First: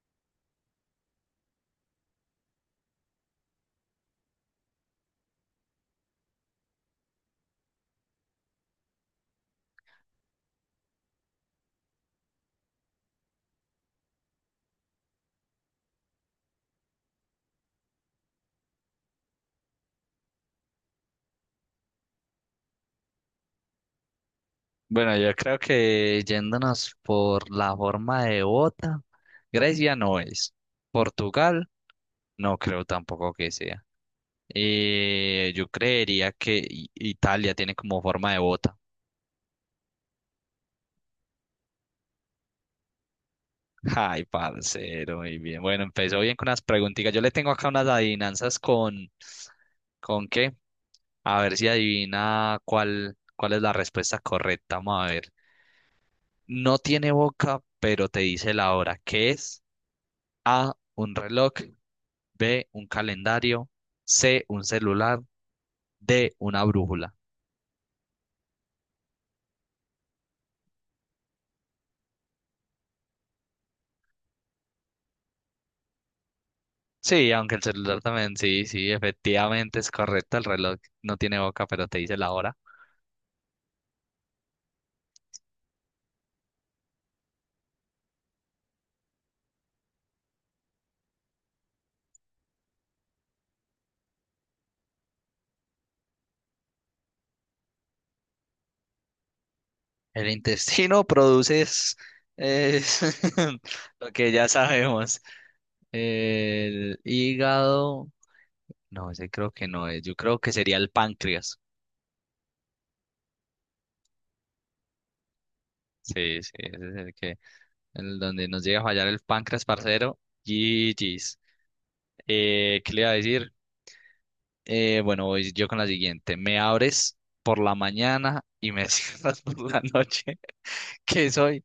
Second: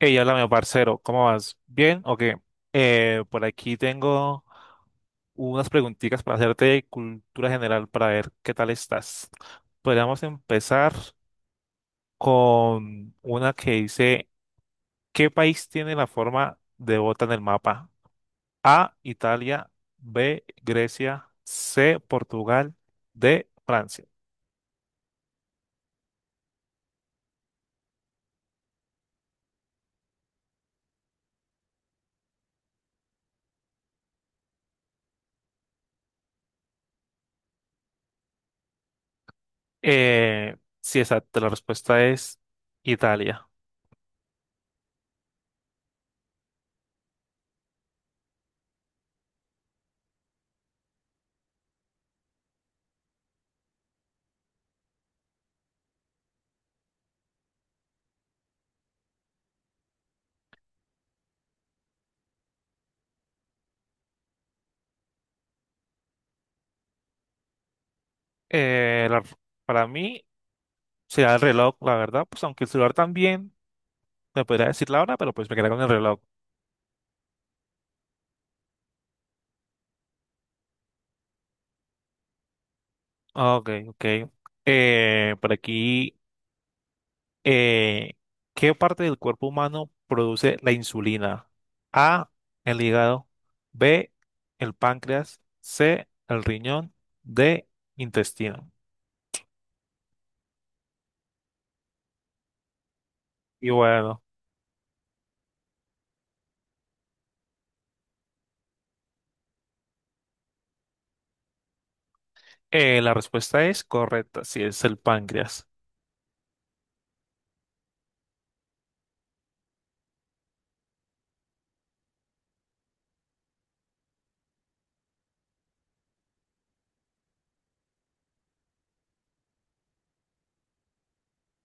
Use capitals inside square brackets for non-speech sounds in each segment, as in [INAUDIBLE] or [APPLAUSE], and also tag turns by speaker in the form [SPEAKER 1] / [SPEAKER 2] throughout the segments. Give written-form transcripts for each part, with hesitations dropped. [SPEAKER 1] Hey, háblame, parcero, ¿cómo vas? ¿Bien o qué? Por aquí tengo unas preguntitas para hacerte de cultura general para ver qué tal estás. Podríamos empezar con una que dice, ¿qué país tiene la forma de bota en el mapa? A, Italia, B, Grecia, C, Portugal, D, Francia.
[SPEAKER 2] Bueno, yo creo que yéndonos por la forma de bota, Grecia no es. Portugal, no creo tampoco que sea. Yo creería que Italia tiene como forma de bota.
[SPEAKER 1] Sí, exacto, la respuesta es Italia.
[SPEAKER 2] [LAUGHS] Ay, parcero, muy bien. Bueno, empezó bien con unas preguntitas. Yo le tengo acá unas adivinanzas ¿con qué? A ver si adivina cuál es la respuesta correcta. Vamos a ver. No tiene boca, pero te dice la hora. ¿Qué es? A, un reloj. B, un calendario, C, un celular, D, una brújula.
[SPEAKER 1] Eh, la- para mí será el reloj, la verdad, pues aunque el celular también me podría decir la hora, pero pues me quedé con el reloj.
[SPEAKER 2] Sí, aunque el celular también, sí, sí, efectivamente es correcto, el reloj no tiene boca, pero te dice la hora.
[SPEAKER 1] Ah, ok, ok. Por aquí, eh, ¿qué parte del cuerpo humano produce la insulina? A, el hígado, B, el páncreas, C, el riñón, D, intestino.
[SPEAKER 2] El intestino produce es [LAUGHS]
[SPEAKER 1] Y
[SPEAKER 2] lo
[SPEAKER 1] bueno,
[SPEAKER 2] que ya sabemos. El hígado, no, ese creo que no es, yo creo que sería el páncreas.
[SPEAKER 1] la respuesta es correcta, si es el páncreas.
[SPEAKER 2] Sí, sí, ese es el donde nos llega a fallar el páncreas, parcero. GG's. ¿Qué le iba a decir? Bueno, voy yo con la siguiente. Me abres por la mañana y me [LAUGHS] cierras por la noche. ¿Qué soy?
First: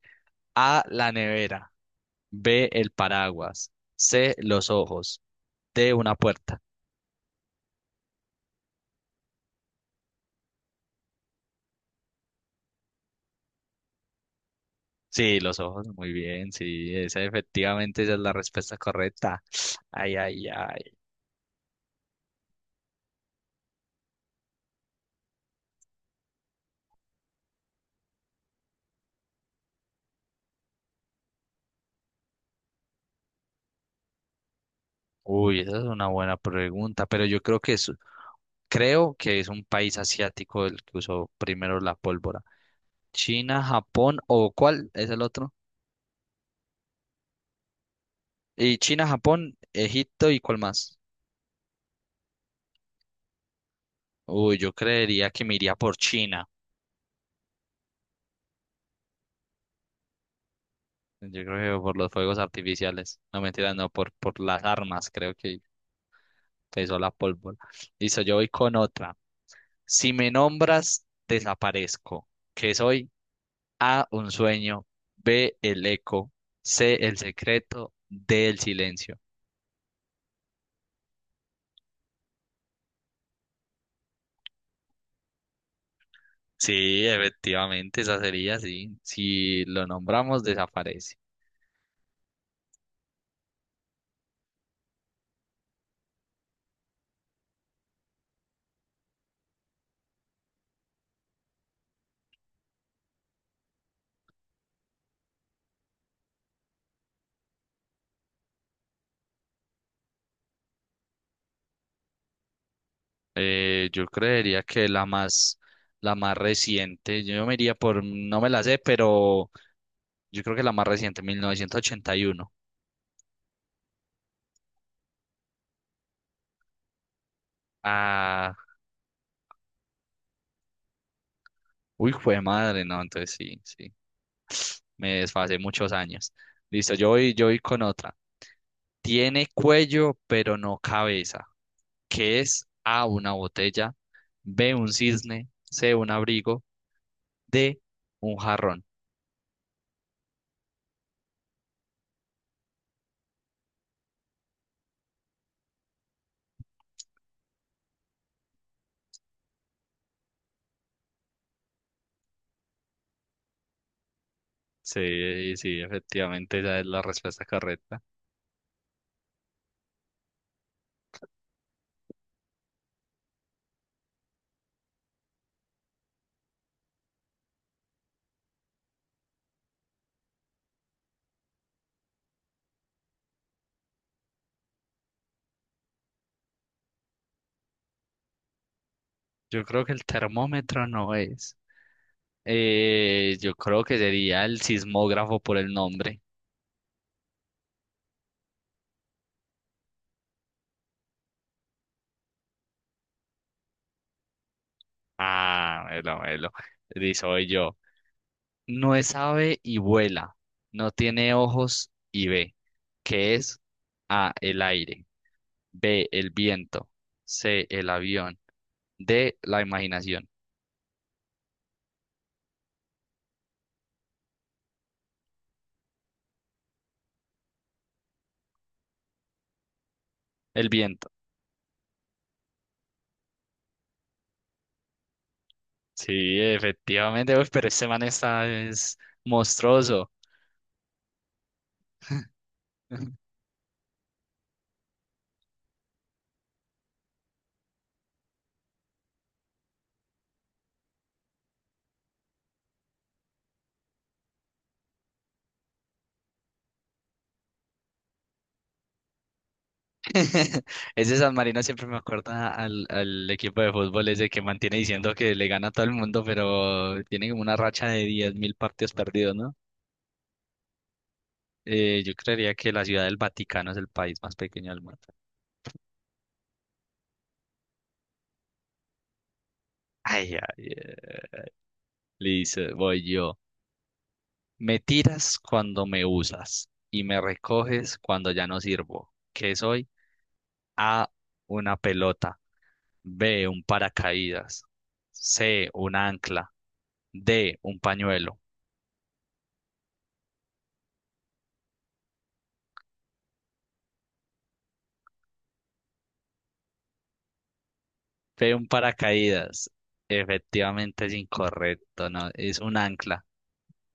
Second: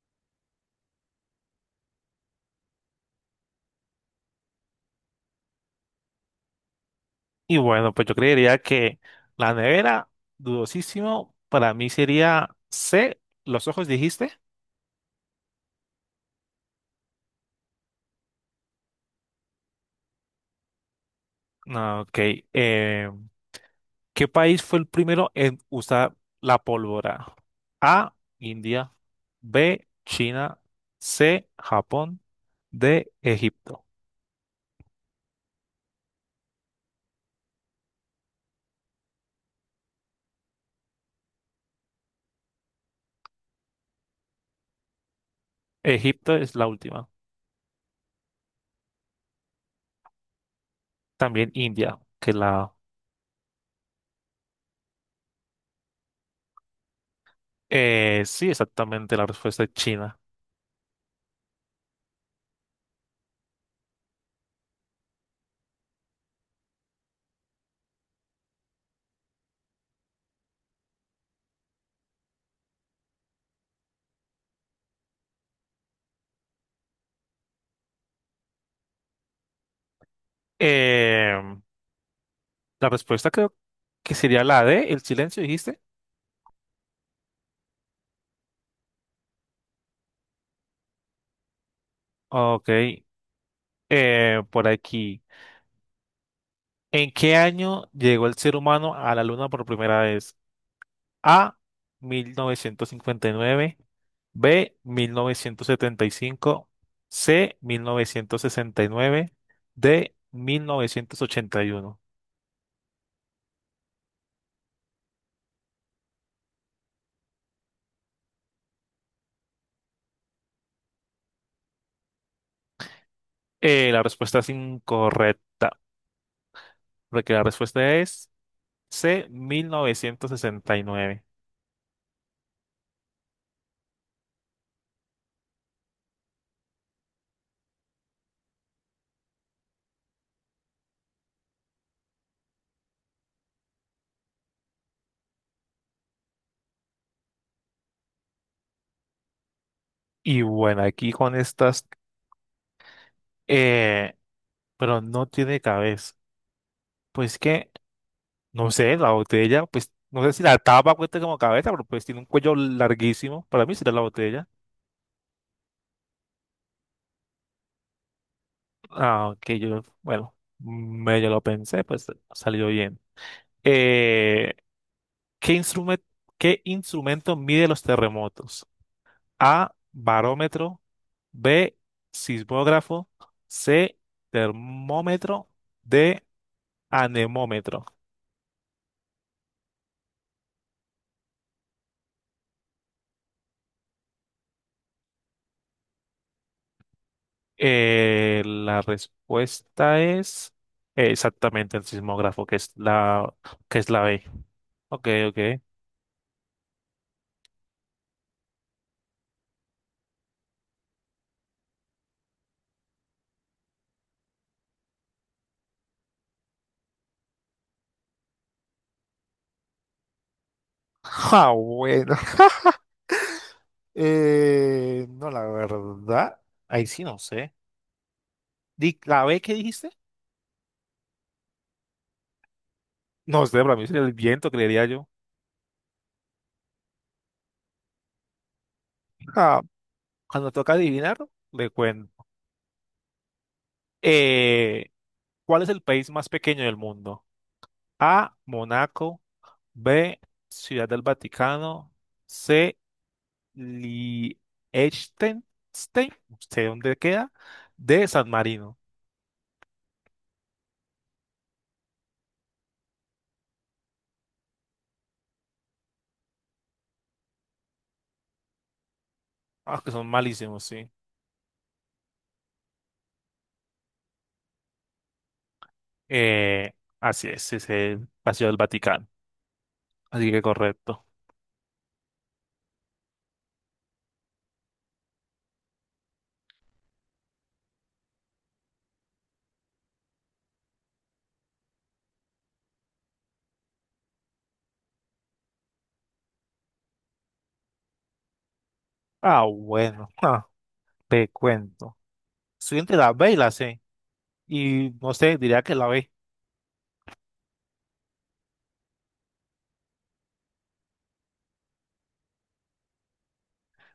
[SPEAKER 2] A, la nevera. B, el paraguas. C, los ojos. D, una puerta.
[SPEAKER 1] Y bueno, pues yo creería que la nevera, dudosísimo, para mí sería C, los ojos dijiste.
[SPEAKER 2] Sí, los ojos, muy bien, sí, esa efectivamente esa es la respuesta correcta. Ay, ay, ay.
[SPEAKER 1] No, ok. eh, ¿Qué país fue el primero en usar la pólvora? A, India, B, China, C, Japón, D, Egipto.
[SPEAKER 2] Uy, esa es una buena pregunta, pero yo creo que es un país asiático el que usó primero la pólvora. China, Japón o ¿cuál es el otro?
[SPEAKER 1] Egipto es la última.
[SPEAKER 2] Y China, Japón, Egipto y ¿cuál más?
[SPEAKER 1] También India, que la.
[SPEAKER 2] Uy, yo creería que me iría por China.
[SPEAKER 1] Sí, exactamente, la respuesta es China.
[SPEAKER 2] Yo creo que por los fuegos artificiales. No, mentira, no, por las armas, creo que pesó la pólvora. Listo, yo voy con otra. Si me nombras, desaparezco. ¿Qué soy? A, un sueño. B, el eco. C, el secreto. D, el silencio.
[SPEAKER 1] Eh, la respuesta creo que sería la D, el silencio dijiste.
[SPEAKER 2] Sí, efectivamente, esa sería, sí. Si lo nombramos, desaparece.
[SPEAKER 1] Ok. Por aquí. ¿En qué año llegó el ser humano a la Luna por primera vez? A, 1959, B, 1975, C, 1969, D, 1981.
[SPEAKER 2] Yo creería que la más reciente, yo me iría por, no me la sé, pero yo creo que la más reciente, 1981.
[SPEAKER 1] La respuesta es incorrecta, porque la respuesta es
[SPEAKER 2] Ah,
[SPEAKER 1] C, 1969. Y nueve.
[SPEAKER 2] uy, fue madre, no, entonces sí, sí, me desfasé muchos años. Listo, yo voy con otra. Tiene cuello, pero no cabeza. ¿Qué es? A, una botella, B, un cisne, C, un abrigo, D, un jarrón.
[SPEAKER 1] Y bueno, aquí con estas, eh, pero no tiene cabeza. Pues que no sé, la botella, pues, no sé si la tapa cuesta como cabeza, pero pues tiene un cuello larguísimo. Para mí será la botella.
[SPEAKER 2] Sí, sí, efectivamente, esa es la respuesta correcta.
[SPEAKER 1] Ah, que yo, bueno, medio lo pensé, pues salió bien. Eh, ¿Qué instrumento, qué instrumento mide los terremotos? A, barómetro, B, sismógrafo, C, termómetro, D, anemómetro.
[SPEAKER 2] Yo creo que el termómetro no es. Yo creo que sería el sismógrafo por el nombre.
[SPEAKER 1] La respuesta es exactamente el sismógrafo, que es la B. Ok, ok.
[SPEAKER 2] Ah, melo, melo. Di, soy yo. No es ave y vuela. No tiene ojos y ve. ¿Qué es? A, el aire. B, el viento. C, el avión. D, la imaginación.
[SPEAKER 1] Ah, bueno. [LAUGHS] No, la verdad. Ahí sí no sé. ¿La B qué dijiste?
[SPEAKER 2] El viento.
[SPEAKER 1] No sé, para mí sería el viento, creería yo.
[SPEAKER 2] Sí, efectivamente, uy, pero este man está es
[SPEAKER 1] Ah,
[SPEAKER 2] monstruoso.
[SPEAKER 1] cuando toca adivinar, le cuento.
[SPEAKER 2] [LAUGHS]
[SPEAKER 1] Eh, ¿Cuál es el país más pequeño del mundo? A, Monaco. B, Ciudad del Vaticano. C. Liechtenstein, no sé dónde queda, de San Marino.
[SPEAKER 2] [LAUGHS] Ese San Marino siempre me acuerda al equipo de fútbol ese que mantiene diciendo que le gana a todo el mundo, pero tiene como una racha de 10.000 partidos perdidos, ¿no?
[SPEAKER 1] Ah, que son malísimos, sí.
[SPEAKER 2] Yo creería que la ciudad del Vaticano es el país más pequeño del mundo.
[SPEAKER 1] Eh, Así es el Paseo del Vaticano. Así
[SPEAKER 2] Ay,
[SPEAKER 1] que
[SPEAKER 2] ay,
[SPEAKER 1] correcto.
[SPEAKER 2] eh. Listo, voy yo. Me tiras cuando me usas y me recoges cuando ya no sirvo. ¿Qué soy? A, una pelota. B, un paracaídas. C, un ancla. D, un pañuelo.
[SPEAKER 1] Ah, bueno, ah, te cuento. Estoy entre la B y la C. Y no sé, diría que la B.
[SPEAKER 2] Fue un paracaídas. Efectivamente es incorrecto, ¿no? Es un ancla,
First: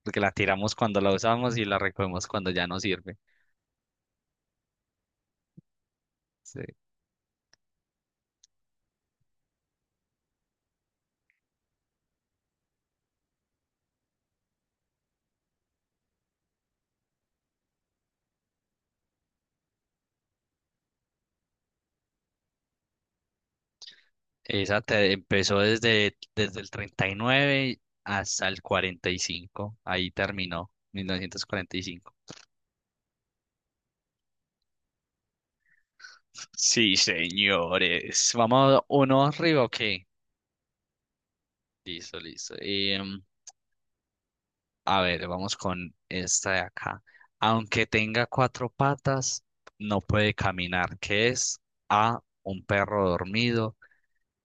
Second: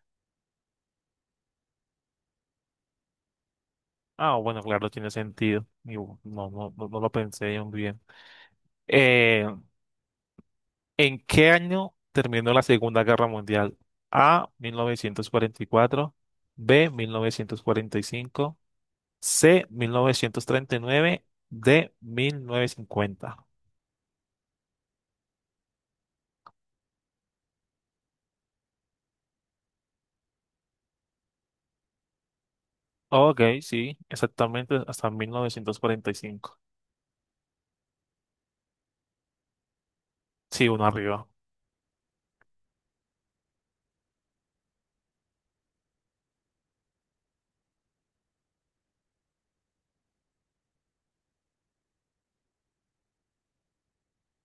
[SPEAKER 2] porque la tiramos cuando la usamos y la recogemos cuando ya no sirve.
[SPEAKER 1] Ah, bueno, claro, tiene sentido. Y no,
[SPEAKER 2] Sí.
[SPEAKER 1] no, no, no lo pensé muy bien. Eh, ¿En qué año terminó la Segunda Guerra Mundial? A, 1944, B, 1945, C, 1939, D, 1950.
[SPEAKER 2] Empezó desde el 39 hasta el 45. Ahí terminó, 1945.
[SPEAKER 1] Ok, sí, exactamente hasta 1945.
[SPEAKER 2] Sí, señores. Vamos uno arriba, ok.
[SPEAKER 1] Sí, uno arriba.
[SPEAKER 2] Listo, listo. A ver, vamos con esta de acá. Aunque tenga cuatro patas, no puede caminar, ¿Qué es? A, un perro dormido,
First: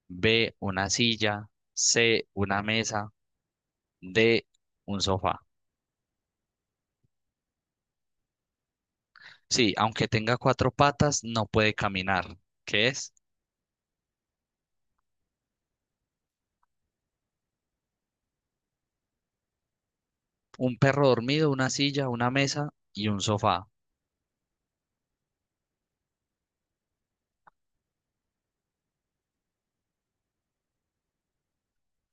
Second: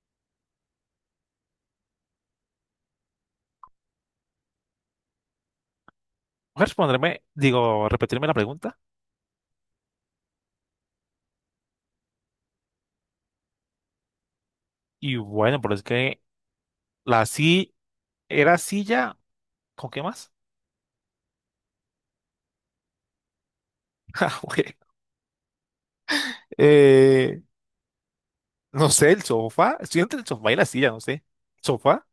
[SPEAKER 2] B, una silla, C, una mesa, D, un sofá.
[SPEAKER 1] Voy responderme, digo, repetirme la pregunta.
[SPEAKER 2] Sí, aunque tenga cuatro patas, no puede caminar, ¿Qué es?
[SPEAKER 1] Y bueno, pero es que la sí era silla, ¿con qué más?
[SPEAKER 2] Un perro dormido, una silla, una mesa y un sofá.
[SPEAKER 1] [LAUGHS] Ah, güey. Eh, no sé, el sofá. Estoy entre el sofá y la silla, no sé. Sofá.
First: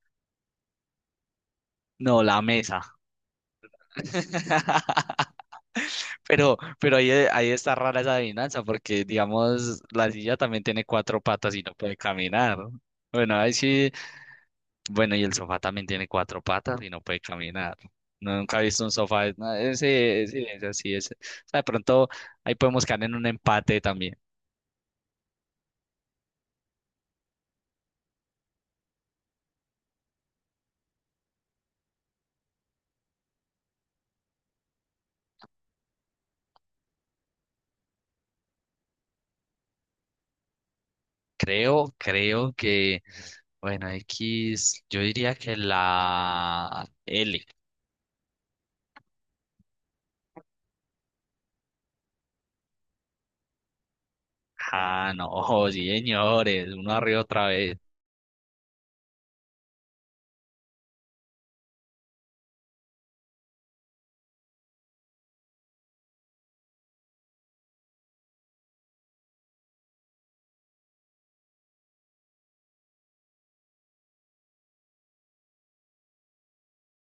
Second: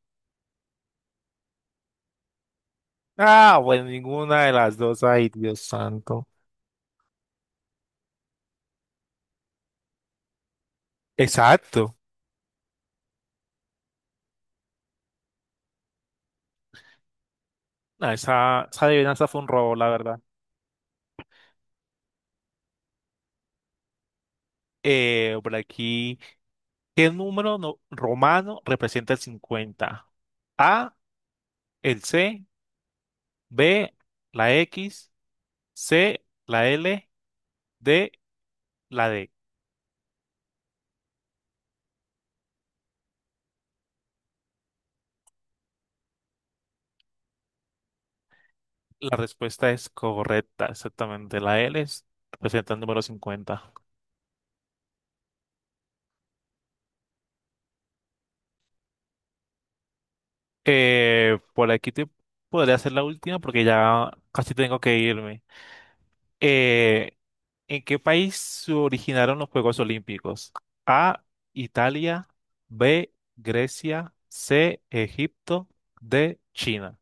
[SPEAKER 2] No, la mesa.
[SPEAKER 1] Ah, bueno, ninguna de las
[SPEAKER 2] [LAUGHS]
[SPEAKER 1] dos. Ay, Dios santo.
[SPEAKER 2] Pero ahí, ahí está rara esa adivinanza, porque digamos, la silla también tiene cuatro patas y no
[SPEAKER 1] Exacto.
[SPEAKER 2] puede caminar. Bueno, ahí sí, bueno, y el sofá también tiene cuatro patas y no puede caminar.
[SPEAKER 1] Ah,
[SPEAKER 2] No, nunca
[SPEAKER 1] esa,
[SPEAKER 2] he visto
[SPEAKER 1] esa
[SPEAKER 2] un
[SPEAKER 1] adivinanza
[SPEAKER 2] sofá.
[SPEAKER 1] fue un
[SPEAKER 2] No,
[SPEAKER 1] robo, la verdad.
[SPEAKER 2] ese, sí, ese. O sea, de pronto ahí podemos caer en un empate también.
[SPEAKER 1] Por aquí, ¿qué número romano representa el 50? A, el C, B, la X, C, la L, D, D.
[SPEAKER 2] Creo que, bueno, X, yo diría que la L.
[SPEAKER 1] La respuesta es correcta, exactamente. La L es- representa el número 50.
[SPEAKER 2] Ah, no, [LAUGHS] señores, uno arriba otra vez.
[SPEAKER 1] Por aquí te podría hacer la última porque ya casi tengo que irme. Eh, ¿En qué país se originaron los Juegos Olímpicos? A, Italia, B, Grecia, C, Egipto, D, China.